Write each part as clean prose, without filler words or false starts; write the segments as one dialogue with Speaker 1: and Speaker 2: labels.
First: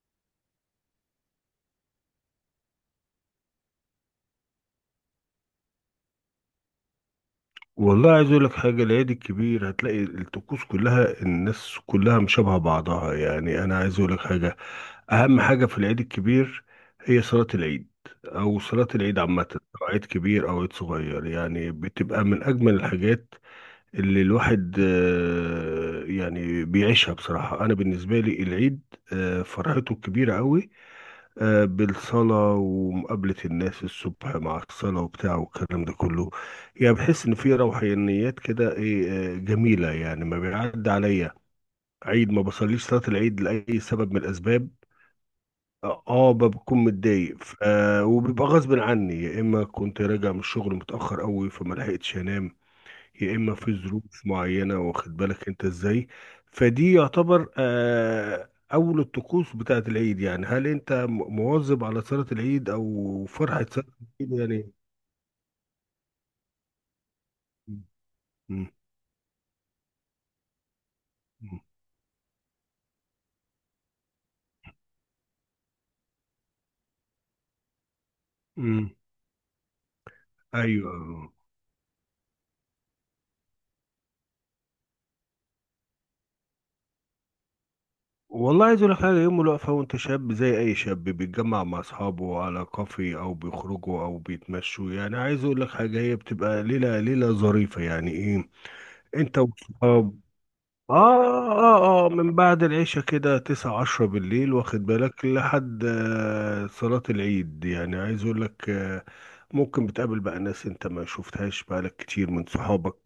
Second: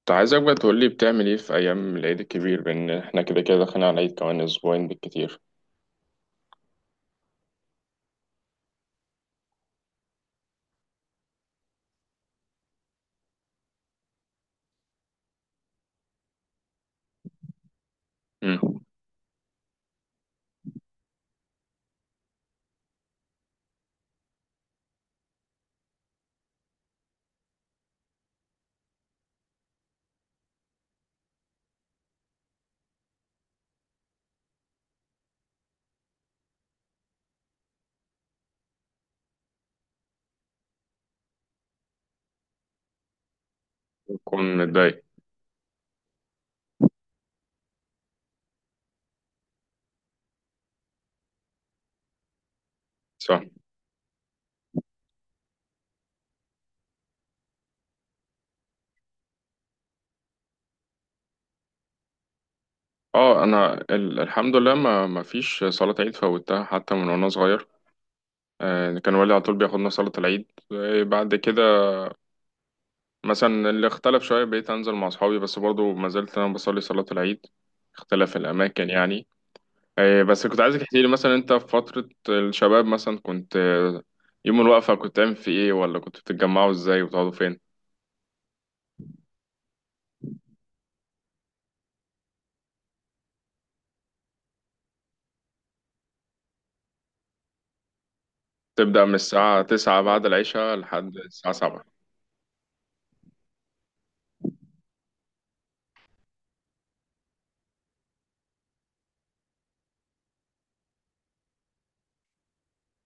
Speaker 1: كنت عايزك بقى تقولي بتعمل ايه في ايام العيد الكبير، بان احنا كده كده داخلين على العيد كمان اسبوعين بالكتير.
Speaker 2: والله عايز اقول لك حاجه. العيد الكبير هتلاقي الطقوس كلها الناس كلها مشابهه بعضها، يعني انا عايز اقول لك حاجه، اهم حاجه في العيد الكبير هي صلاه العيد، او
Speaker 1: امم.
Speaker 2: صلاه العيد عامه، سواء عيد كبير او عيد صغير. يعني بتبقى من اجمل الحاجات اللي الواحد يعني بيعيشها. بصراحه انا بالنسبه لي العيد فرحته كبيره قوي، بالصلاة ومقابلة الناس الصبح مع الصلاة وبتاع والكلام ده كله. يعني بحس إن في روحانيات كده، إيه، جميلة، يعني ما بيعدي عليا عيد ما بصليش صلاة العيد لأي سبب من
Speaker 1: بكون
Speaker 2: الأسباب.
Speaker 1: متضايق.
Speaker 2: آه آه، بكون متضايق، وبيبقى غصب عني، يا إما كنت راجع من الشغل متأخر أوي فما لحقتش أنام، يا
Speaker 1: صح.
Speaker 2: اما في ظروف معينه، واخد بالك انت ازاي. فدي يعتبر اول الطقوس بتاعت العيد. يعني هل انت مواظب على صلاه العيد او
Speaker 1: اه،
Speaker 2: فرحه
Speaker 1: انا
Speaker 2: صلاه العيد؟
Speaker 1: الحمد
Speaker 2: يعني
Speaker 1: لله ما فيش صلاة عيد فوتها حتى من وانا صغير.
Speaker 2: مم.
Speaker 1: كان والدي على طول بياخدنا صلاة العيد. بعد
Speaker 2: مم.
Speaker 1: كده مثلا اللي اختلف شوية بقيت انزل مع اصحابي، بس برضو ما زلت انا بصلي صلاة العيد. اختلف الاماكن
Speaker 2: مم.
Speaker 1: يعني. بس كنت عايزك
Speaker 2: ايوه.
Speaker 1: تحكي لي مثلا، انت في فترة الشباب مثلا كنت يوم الوقفة كنت تعمل في ايه، ولا كنت بتتجمعوا ازاي وتقعدوا فين؟
Speaker 2: والله عايز اقول لك حاجه، يوم الوقفه وانت شاب زي اي شاب، بيتجمع مع اصحابه على كافي او بيخرجوا او بيتمشوا. يعني عايز اقول لك حاجه، هي بتبقى ليله ليله ظريفه. يعني ايه؟
Speaker 1: تبدأ من
Speaker 2: انت
Speaker 1: الساعة 9
Speaker 2: واصحابك
Speaker 1: بعد العشاء لحد الساعة 7.
Speaker 2: اه من بعد العشاء كده، تسعة عشرة بالليل واخد بالك، لحد صلاة العيد. يعني عايز اقول لك ممكن بتقابل بقى ناس انت ما شفتهاش بقالك كتير من صحابك،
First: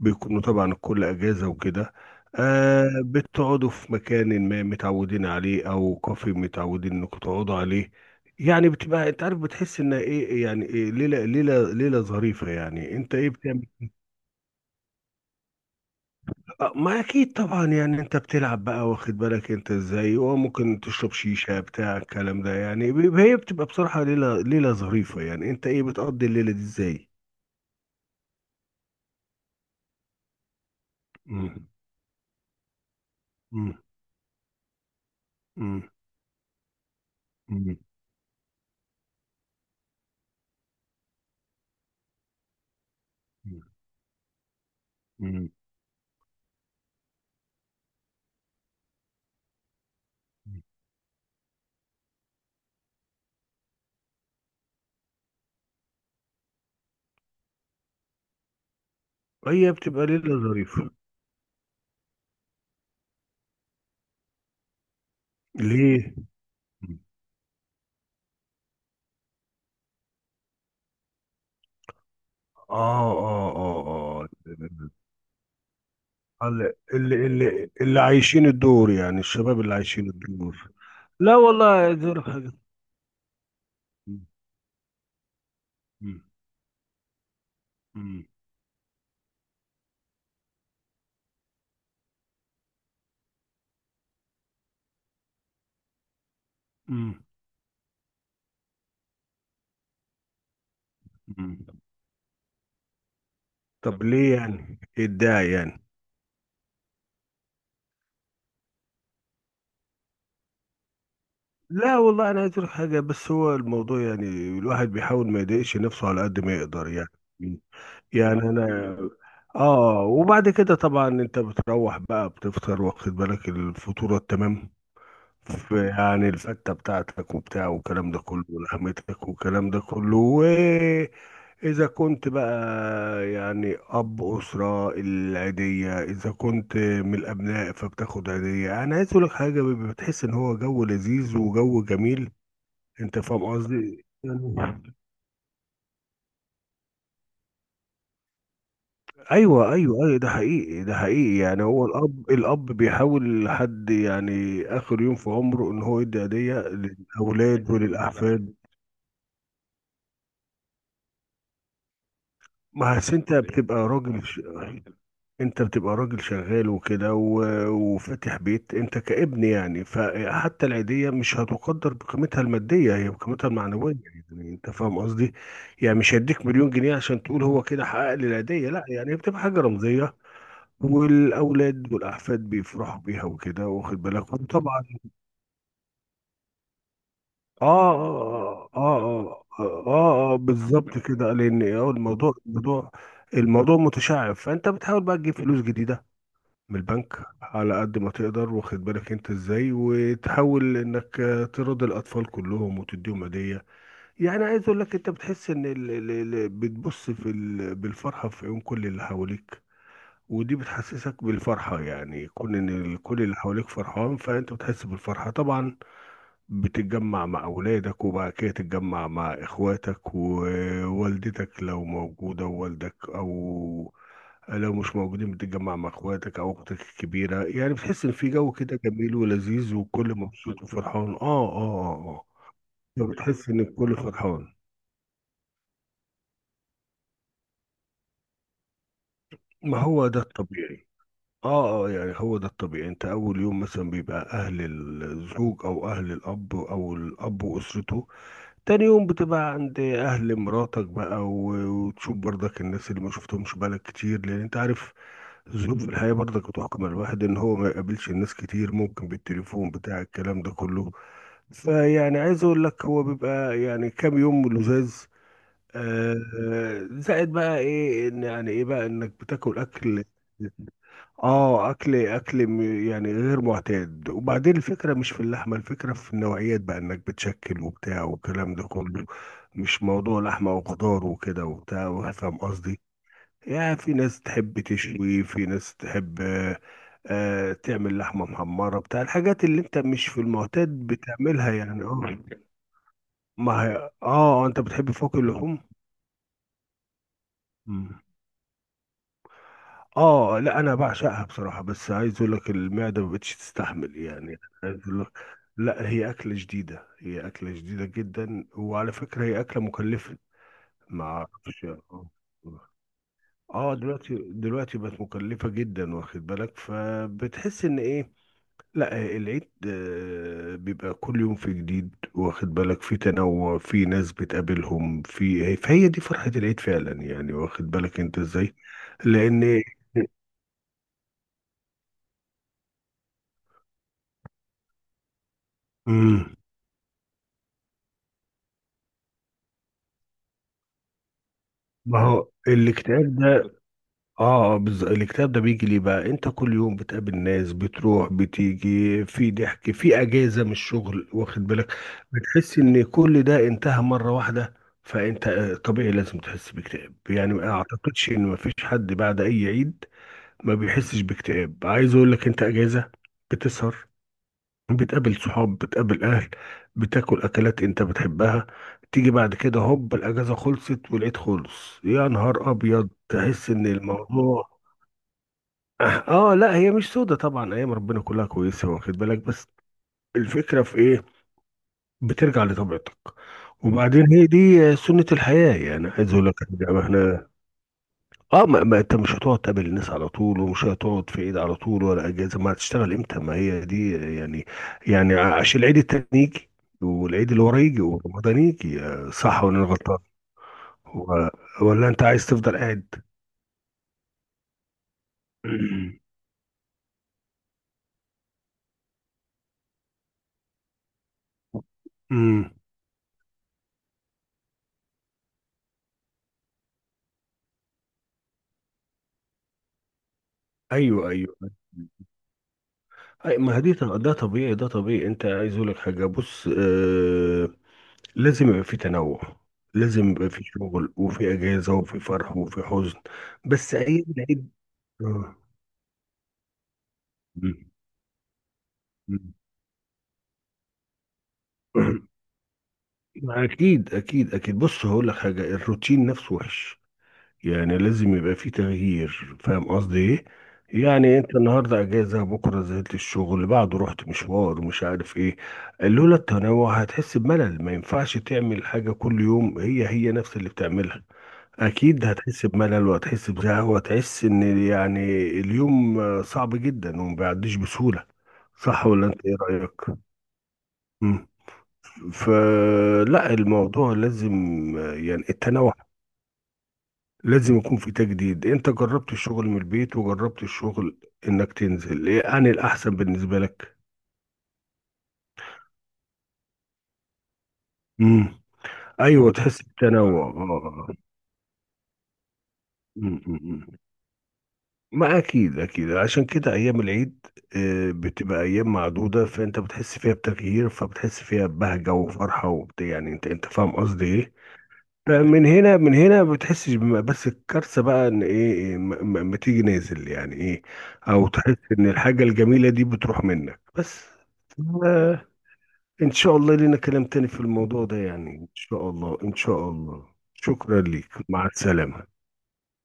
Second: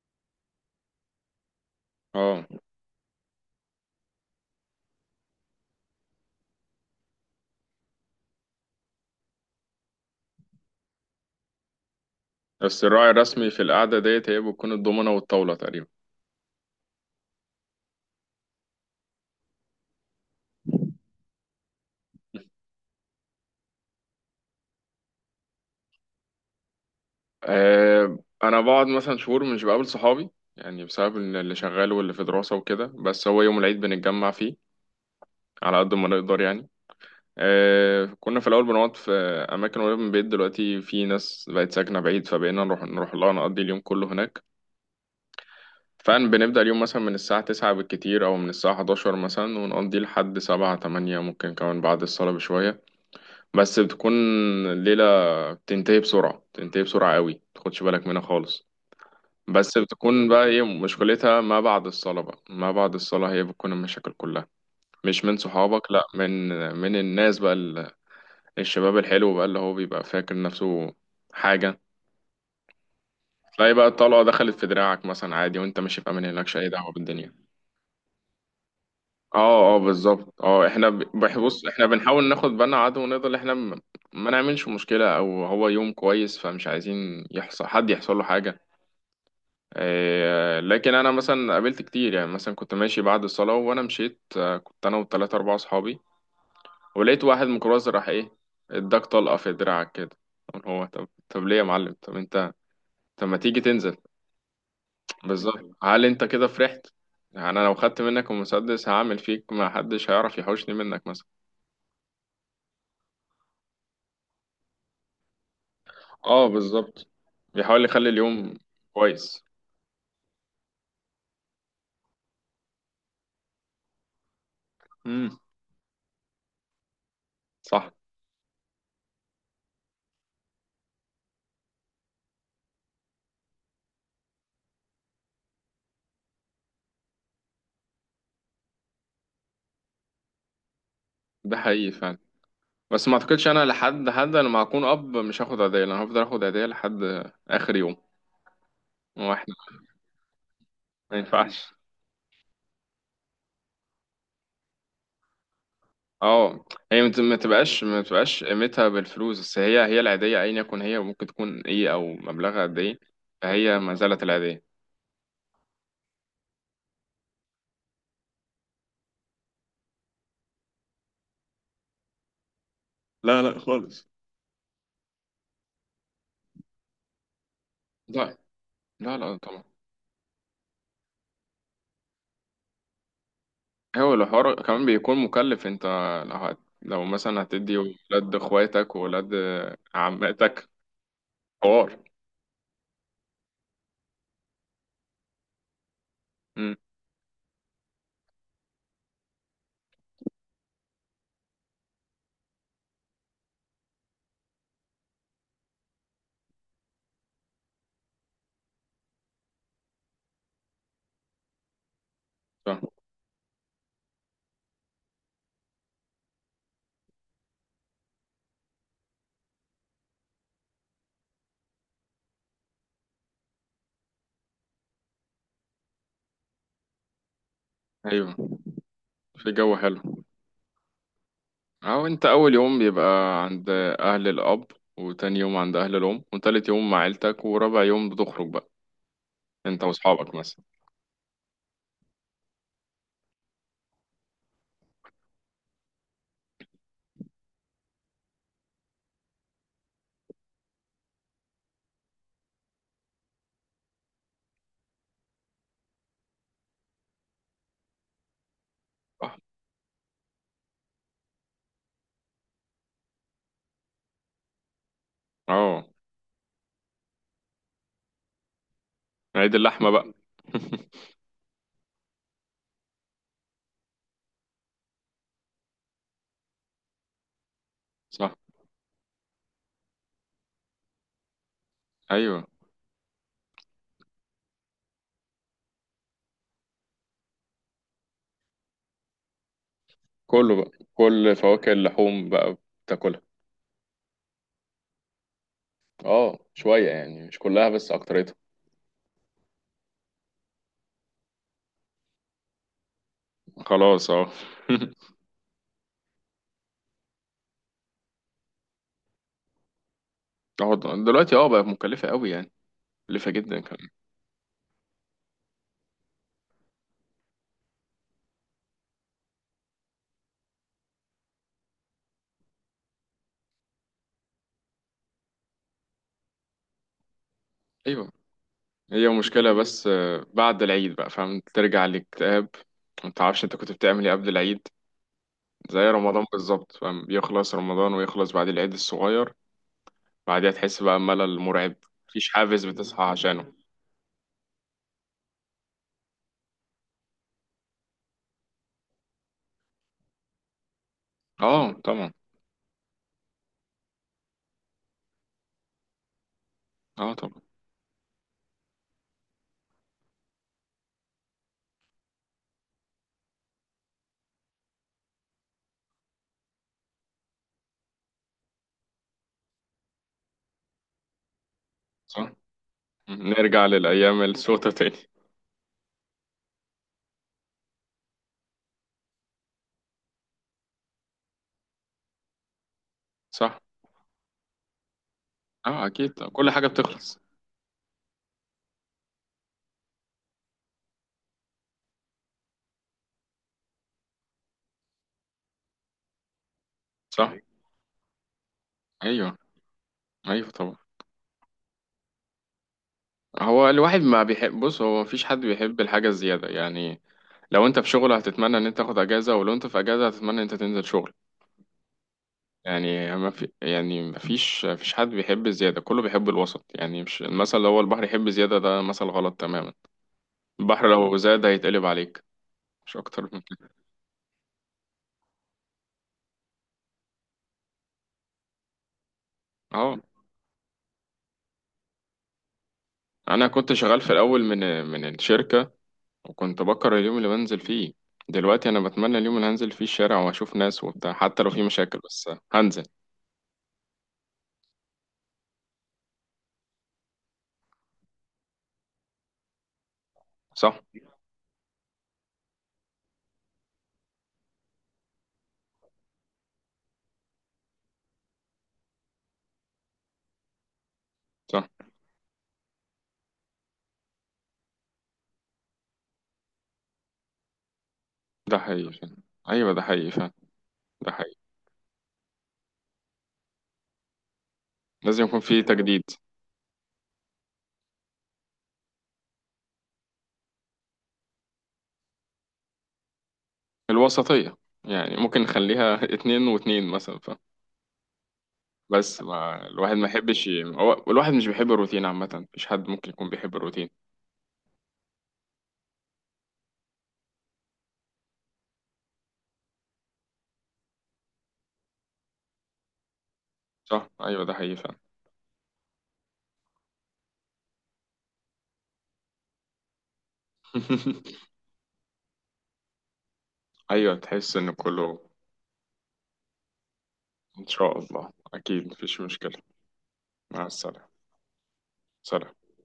Speaker 2: بيكونوا طبعا الكل اجازة وكده.
Speaker 1: اه،
Speaker 2: آه، بتقعدوا في مكان ما متعودين عليه او كافي متعودين انكم تقعدوا عليه. يعني بتبقى، انت عارف، بتحس انها ايه، يعني إيه، ليلة ظريفة.
Speaker 1: بس
Speaker 2: يعني
Speaker 1: الراعي
Speaker 2: انت ايه
Speaker 1: الرسمي في
Speaker 2: بتعمل؟
Speaker 1: القعدة ديت هي بتكون الضمنة والطاولة تقريبا.
Speaker 2: آه، ما اكيد طبعا. يعني انت بتلعب بقى، واخد بالك انت ازاي، وممكن تشرب شيشة بتاع الكلام ده. يعني هي بتبقى بصراحة ليلة ليلة ظريفة. يعني انت ايه بتقضي الليلة دي ازاي؟
Speaker 1: أنا بقعد مثلا شهور مش بقابل صحابي، يعني بسبب إن اللي
Speaker 2: مم.
Speaker 1: شغال واللي في دراسة وكده. بس هو يوم
Speaker 2: مم.
Speaker 1: العيد بنتجمع فيه على
Speaker 2: مم.
Speaker 1: قد ما نقدر يعني.
Speaker 2: مم.
Speaker 1: كنا في الأول بنقعد في أماكن قريبة من البيت. دلوقتي في ناس بقت ساكنة بعيد، فبقينا نروح لها،
Speaker 2: مم.
Speaker 1: نقضي اليوم كله هناك.
Speaker 2: مم.
Speaker 1: فعلا بنبدأ اليوم مثلا من الساعة 9 بالكتير أو من الساعة 11 مثلا، ونقضي لحد 7 8، ممكن كمان بعد الصلاة بشوية. بس بتكون الليلة بتنتهي بسرعة، بتنتهي بسرعة قوي، متاخدش بالك منها خالص.
Speaker 2: هي
Speaker 1: بس
Speaker 2: بتبقى
Speaker 1: بتكون
Speaker 2: ليلة
Speaker 1: بقى ايه
Speaker 2: ظريفة.
Speaker 1: مشكلتها؟ ما بعد الصلاة بقى، ما بعد الصلاة هي بتكون المشاكل كلها. مش من صحابك، لأ،
Speaker 2: ليه؟
Speaker 1: من
Speaker 2: مم.
Speaker 1: الناس بقى، الشباب الحلو بقى اللي هو بيبقى فاكر نفسه حاجة. تلاقي بقى الطلقة
Speaker 2: اه
Speaker 1: دخلت في دراعك مثلا عادي، وانت ماشي في أمان الله، مالكش أي دعوة بالدنيا.
Speaker 2: اللي عايشين الدور، يعني الشباب
Speaker 1: اه
Speaker 2: اللي
Speaker 1: اه،
Speaker 2: عايشين
Speaker 1: بالظبط. اه
Speaker 2: الدور.
Speaker 1: احنا
Speaker 2: لا
Speaker 1: بص، احنا
Speaker 2: والله دور
Speaker 1: بنحاول ناخد
Speaker 2: حاجة.
Speaker 1: بالنا على قد ما نقدر. احنا
Speaker 2: مم.
Speaker 1: ما نعملش مشكلة، او هو يوم كويس فمش عايزين يحصل حد، يحصل له
Speaker 2: مم.
Speaker 1: حاجة. إيه، لكن انا مثلا قابلت كتير. يعني مثلا كنت ماشي بعد الصلاة وانا مشيت، كنت انا و3 4 اصحابي، ولقيت
Speaker 2: مم.
Speaker 1: واحد ميكروباص راح ايه؟ اداك طلقة في دراعك كده. قلت هو طب ليه
Speaker 2: مم.
Speaker 1: يا معلم؟ طب انت، طب ما تيجي تنزل؟
Speaker 2: طب ليه يعني اتضايق
Speaker 1: بالظبط،
Speaker 2: يعني؟
Speaker 1: هل انت كده فرحت؟ يعني انا لو خدت منك المسدس هعمل فيك ما حدش هيعرف يحوشني منك مثلا.
Speaker 2: لا والله انا عايز أقول حاجه، بس هو الموضوع يعني، الواحد بيحاول ما يضايقش نفسه على قد
Speaker 1: اه،
Speaker 2: ما يقدر
Speaker 1: بالظبط.
Speaker 2: يعني.
Speaker 1: بيحاول يخلي
Speaker 2: يعني
Speaker 1: اليوم
Speaker 2: انا
Speaker 1: كويس.
Speaker 2: اه. وبعد كده طبعا انت بتروح بقى بتفطر، واخد بالك، الفطوره التمام،
Speaker 1: امم.
Speaker 2: في يعني الفته بتاعتك وبتاع
Speaker 1: صح.
Speaker 2: والكلام ده كله، ولحمتك والكلام ده كله. إذا كنت بقى يعني أب أسرة، العيدية إذا كنت من الأبناء فبتاخد عيدية. أنا عايز أقولك حاجة، بيبقى بتحس إن هو جو لذيذ
Speaker 1: ده
Speaker 2: وجو
Speaker 1: حقيقي فعلا.
Speaker 2: جميل.
Speaker 1: بس ما
Speaker 2: أنت فاهم
Speaker 1: اعتقدش. انا
Speaker 2: قصدي؟
Speaker 1: لحد حد، انا لما اكون
Speaker 2: يعني
Speaker 1: اب مش هاخد هديه. انا هفضل اخد هديه لحد اخر يوم. هو احنا
Speaker 2: أيوه أيوه أيوه، ده حقيقي ده
Speaker 1: ما
Speaker 2: حقيقي. يعني
Speaker 1: ينفعش.
Speaker 2: هو الأب، الأب بيحاول لحد يعني آخر يوم في عمره إن هو يدي هدية
Speaker 1: اه. هي ما
Speaker 2: للأولاد
Speaker 1: تبقاش ما تبقاش
Speaker 2: وللأحفاد.
Speaker 1: قيمتها بالفلوس، بس هي العيديه ايا يكن هي، ممكن تكون ايه او مبلغها قد ايه.
Speaker 2: ما أصل أنت بتبقى
Speaker 1: فهي ما زالت
Speaker 2: راجل،
Speaker 1: العيديه.
Speaker 2: انت بتبقى راجل شغال وكده، وفاتح بيت انت كابن، يعني فحتى العيدية مش هتقدر بقيمتها المادية، هي
Speaker 1: لا
Speaker 2: بقيمتها
Speaker 1: لا
Speaker 2: المعنوية.
Speaker 1: خالص.
Speaker 2: يعني انت فاهم قصدي، يعني مش هيديك مليون جنيه عشان تقول هو كده حقق لي
Speaker 1: لا
Speaker 2: العيدية، لا، يعني هي
Speaker 1: لا لا
Speaker 2: بتبقى حاجة
Speaker 1: طبعا.
Speaker 2: رمزية. والاولاد والاحفاد بيفرحوا بيها وكده، واخد
Speaker 1: هو
Speaker 2: بالك،
Speaker 1: الحوار
Speaker 2: وطبعا
Speaker 1: كمان بيكون مكلف. انت لو لو مثلا هتدي ولاد اخواتك وولاد
Speaker 2: آه،
Speaker 1: عماتك،
Speaker 2: بالظبط كده. لان
Speaker 1: حوار.
Speaker 2: الموضوع، الموضوع، الموضوع متشعب، فانت بتحاول بقى تجيب فلوس جديدة من
Speaker 1: امم.
Speaker 2: البنك على قد ما تقدر، واخد بالك انت ازاي، وتحاول انك ترضي الاطفال كلهم وتديهم هديه. يعني عايز اقول لك، انت بتحس ان ال ال ال بتبص في ال بالفرحه في عيون كل اللي حواليك. ودي بتحسسك بالفرحه، يعني كون ان
Speaker 1: صح.
Speaker 2: كل اللي حواليك فرحان، فانت بتحس بالفرحه طبعا. بتتجمع مع أولادك، وبعد كده تتجمع مع إخواتك ووالدتك لو موجودة ووالدك، أو لو مش موجودين بتتجمع مع إخواتك أو أختك الكبيرة. يعني بتحس إن في
Speaker 1: ايوه،
Speaker 2: جو كده جميل
Speaker 1: في جو
Speaker 2: ولذيذ، والكل
Speaker 1: حلو.
Speaker 2: مبسوط وفرحان.
Speaker 1: اهو، انت اول يوم
Speaker 2: آه،
Speaker 1: بيبقى
Speaker 2: بتحس إن
Speaker 1: عند
Speaker 2: الكل
Speaker 1: اهل
Speaker 2: فرحان.
Speaker 1: الاب، وتاني يوم عند اهل الام، وتالت يوم مع عيلتك، ورابع يوم بتخرج بقى
Speaker 2: ما
Speaker 1: انت
Speaker 2: هو ده
Speaker 1: واصحابك مثلا.
Speaker 2: الطبيعي. يعني هو ده الطبيعي. أنت أول يوم مثلا بيبقى أهل الزوج أو أهل الأب أو الأب وأسرته. تاني يوم بتبقى عند أهل مراتك بقى، وتشوف برضك الناس اللي ما شفتهمش بقالك كتير، لأن أنت عارف ظروف الحياة برضك بتحكم على الواحد إن هو ما يقابلش الناس كتير، ممكن
Speaker 1: صح.
Speaker 2: بالتليفون بتاع الكلام ده كله. فيعني عايز أقول لك، هو بيبقى يعني كام يوم لزاز،
Speaker 1: اه،
Speaker 2: آه، زائد بقى إيه، إن يعني إيه بقى، إنك
Speaker 1: عيد
Speaker 2: بتاكل
Speaker 1: اللحمه
Speaker 2: أكل
Speaker 1: بقى.
Speaker 2: اه، يعني غير معتاد. وبعدين الفكره مش في اللحمه، الفكره في النوعيات بقى، انك بتشكل وبتاع
Speaker 1: صح.
Speaker 2: والكلام ده كله. مش موضوع لحمه وخضار وكده وبتاع، فاهم
Speaker 1: ايوه.
Speaker 2: قصدي؟ يعني في ناس تحب تشوي، في ناس تحب تعمل لحمه محمره بتاع، الحاجات اللي انت مش في
Speaker 1: كله
Speaker 2: المعتاد
Speaker 1: بقى كل
Speaker 2: بتعملها
Speaker 1: فواكه
Speaker 2: يعني. اه،
Speaker 1: اللحوم بقى بتاكلها.
Speaker 2: ما هي اه، انت بتحب فوق اللحوم.
Speaker 1: اه، شويه يعني، مش كلها بس اكتريتها.
Speaker 2: اه لا انا بعشقها بصراحه، بس عايز اقول لك المعده ما بقتش تستحمل،
Speaker 1: خلاص. اه.
Speaker 2: يعني عايز اقول لك، لا هي اكله جديده، هي اكله جديده جدا، وعلى فكره هي اكله مكلفه.
Speaker 1: اه،
Speaker 2: ما
Speaker 1: دلوقتي بقى
Speaker 2: اعرفش
Speaker 1: مكلفة
Speaker 2: اه.
Speaker 1: قوي يعني. مكلفة جدا كمان.
Speaker 2: دلوقتي بقت مكلفه جدا، واخد بالك، فبتحس ان ايه. لا العيد بيبقى كل يوم في جديد، واخد بالك، في تنوع، في ناس بتقابلهم، في فهي دي فرحه العيد فعلا، يعني واخد بالك
Speaker 1: ايوه.
Speaker 2: انت ازاي.
Speaker 1: هي مشكلة،
Speaker 2: لان
Speaker 1: بس بعد العيد بقى، فاهم؟ ترجع للاكتئاب. ما تعرفش انت كنت بتعمل ايه قبل العيد. زي رمضان بالظبط، فاهم؟ يخلص رمضان ويخلص بعد العيد الصغير بعدها تحس بقى ملل مرعب.
Speaker 2: ما هو
Speaker 1: مفيش حافز بتصحى
Speaker 2: الاكتئاب ده.
Speaker 1: عشانه.
Speaker 2: اه، بالظبط. الاكتئاب ده بيجي ليه بقى؟ انت كل يوم بتقابل ناس، بتروح بتيجي، في ضحك، في اجازه من الشغل، واخد بالك،
Speaker 1: اه طبعا.
Speaker 2: بتحس ان كل ده انتهى مره واحده. فانت طبيعي لازم تحس باكتئاب.
Speaker 1: اه
Speaker 2: يعني
Speaker 1: طبعا.
Speaker 2: ما اعتقدش ان ما فيش حد بعد اي عيد ما بيحسش باكتئاب. عايز اقول لك، انت اجازه، بتسهر، بتقابل صحاب، بتقابل اهل، بتاكل اكلات انت بتحبها. تيجي بعد كده هوب، الاجازه خلصت والعيد خلص، يا
Speaker 1: صح،
Speaker 2: نهار ابيض، تحس
Speaker 1: نرجع
Speaker 2: ان
Speaker 1: للأيام
Speaker 2: الموضوع
Speaker 1: السودة تاني.
Speaker 2: اه لا، هي مش سودة طبعا، ايام ربنا كلها كويسه، واخد بالك. بس الفكره في ايه، بترجع لطبيعتك.
Speaker 1: صح.
Speaker 2: وبعدين هي دي سنه الحياه.
Speaker 1: اه
Speaker 2: يعني
Speaker 1: اكيد،
Speaker 2: عايز اقول لك
Speaker 1: كل حاجة
Speaker 2: إن
Speaker 1: بتخلص.
Speaker 2: إحنا اه ما انت مش هتقعد تقابل الناس على طول، ومش هتقعد في عيد على طول ولا اجازه، ما هتشتغل امتى؟ ما هي دي يعني، يعني عشان العيد التاني يجي، والعيد
Speaker 1: صح.
Speaker 2: اللي وراه يجي، ورمضان يجي،
Speaker 1: ايوه
Speaker 2: صح ولا انا غلطان؟
Speaker 1: ايوه طبعا.
Speaker 2: و- ولا انت عايز تفضل قاعد؟
Speaker 1: هو الواحد ما بيحب، بص، هو مفيش حد بيحب الحاجة الزيادة يعني. لو انت في شغل هتتمنى ان انت تاخد اجازه، ولو انت في اجازه هتتمنى ان انت تنزل شغل.
Speaker 2: امم،
Speaker 1: يعني ما في، يعني ما فيش حد بيحب الزياده. كله بيحب الوسط يعني. مش المثل اللي هو البحر يحب زياده ده، مثل غلط تماما. البحر
Speaker 2: ايوه
Speaker 1: لو
Speaker 2: ايوه.
Speaker 1: زاد هيتقلب عليك. مش اكتر
Speaker 2: أي،
Speaker 1: من
Speaker 2: ما هي
Speaker 1: كده.
Speaker 2: دي ده طبيعي، ده طبيعي. انت عايز اقول لك حاجه، بص لازم يبقى في تنوع.
Speaker 1: اه.
Speaker 2: لازم يبقى في شغل وفي اجازه وفي فرح وفي حزن.
Speaker 1: انا كنت
Speaker 2: بس
Speaker 1: شغال
Speaker 2: ايام
Speaker 1: في الاول
Speaker 2: العيد،
Speaker 1: من
Speaker 2: آه.
Speaker 1: الشركه، وكنت بكره اليوم اللي بنزل فيه. دلوقتي انا بتمنى
Speaker 2: مم.
Speaker 1: اليوم اللي هنزل فيه الشارع واشوف ناس وبتاع، حتى لو في مشاكل بس هنزل.
Speaker 2: ما اكيد اكيد اكيد. بص هقول لك حاجه، الروتين نفسه وحش. يعني لازم يبقى فيه تغيير، فاهم قصدي ايه؟
Speaker 1: صح.
Speaker 2: يعني انت النهارده اجازه، بكره نزلت الشغل، بعده رحت مشوار مش عارف ايه. لولا التنوع هتحس بملل. ما ينفعش تعمل حاجه كل يوم هي هي نفس اللي بتعملها،
Speaker 1: صح،
Speaker 2: اكيد هتحس بملل، وهتحس بزهق، وهتحس ان يعني اليوم صعب جدا وما بيعديش بسهوله.
Speaker 1: ده
Speaker 2: صح
Speaker 1: حقيقي
Speaker 2: ولا
Speaker 1: فعلا.
Speaker 2: انت ايه
Speaker 1: ايوه، ده
Speaker 2: رايك؟
Speaker 1: حقيقي فعلا. ده حقيقي.
Speaker 2: فلا، الموضوع لازم
Speaker 1: لازم
Speaker 2: يعني
Speaker 1: يكون في
Speaker 2: التنوع.
Speaker 1: تجديد.
Speaker 2: لازم يكون في تجديد. انت جربت الشغل من البيت، وجربت الشغل انك تنزل، ايه عن الاحسن بالنسبة لك؟
Speaker 1: الوسطية، يعني ممكن نخليها 2 و2 مثلا،
Speaker 2: امم،
Speaker 1: بس
Speaker 2: ايوه، تحس
Speaker 1: ما الواحد ما
Speaker 2: بتنوع
Speaker 1: يحبش
Speaker 2: آه.
Speaker 1: هو الواحد مش بيحب الروتين عامة، مفيش حد ممكن يكون بيحب
Speaker 2: م.
Speaker 1: الروتين.
Speaker 2: ما اكيد اكيد، عشان كده ايام العيد بتبقى ايام معدودة، فانت بتحس فيها بتغيير، فبتحس فيها ببهجة وفرحة وبتاع. يعني انت انت فاهم قصدي
Speaker 1: صح.
Speaker 2: ايه؟
Speaker 1: أيوة، ده حقيقي فعلا.
Speaker 2: فمن هنا، من هنا، ما بتحسش بس الكارثه بقى ان ايه، إيه، ما تيجي نازل. يعني ايه، او تحس ان الحاجه الجميله دي بتروح منك بس.
Speaker 1: أيوة، تحس إن كله.
Speaker 2: آه، ان شاء الله لينا كلام تاني في
Speaker 1: إن
Speaker 2: الموضوع ده،
Speaker 1: شاء
Speaker 2: يعني
Speaker 1: الله.
Speaker 2: ان
Speaker 1: أكيد
Speaker 2: شاء الله
Speaker 1: مفيش
Speaker 2: ان
Speaker 1: مشكلة.
Speaker 2: شاء الله.
Speaker 1: مع
Speaker 2: شكرا
Speaker 1: السلامة.
Speaker 2: ليك، مع السلامه.
Speaker 1: سلام.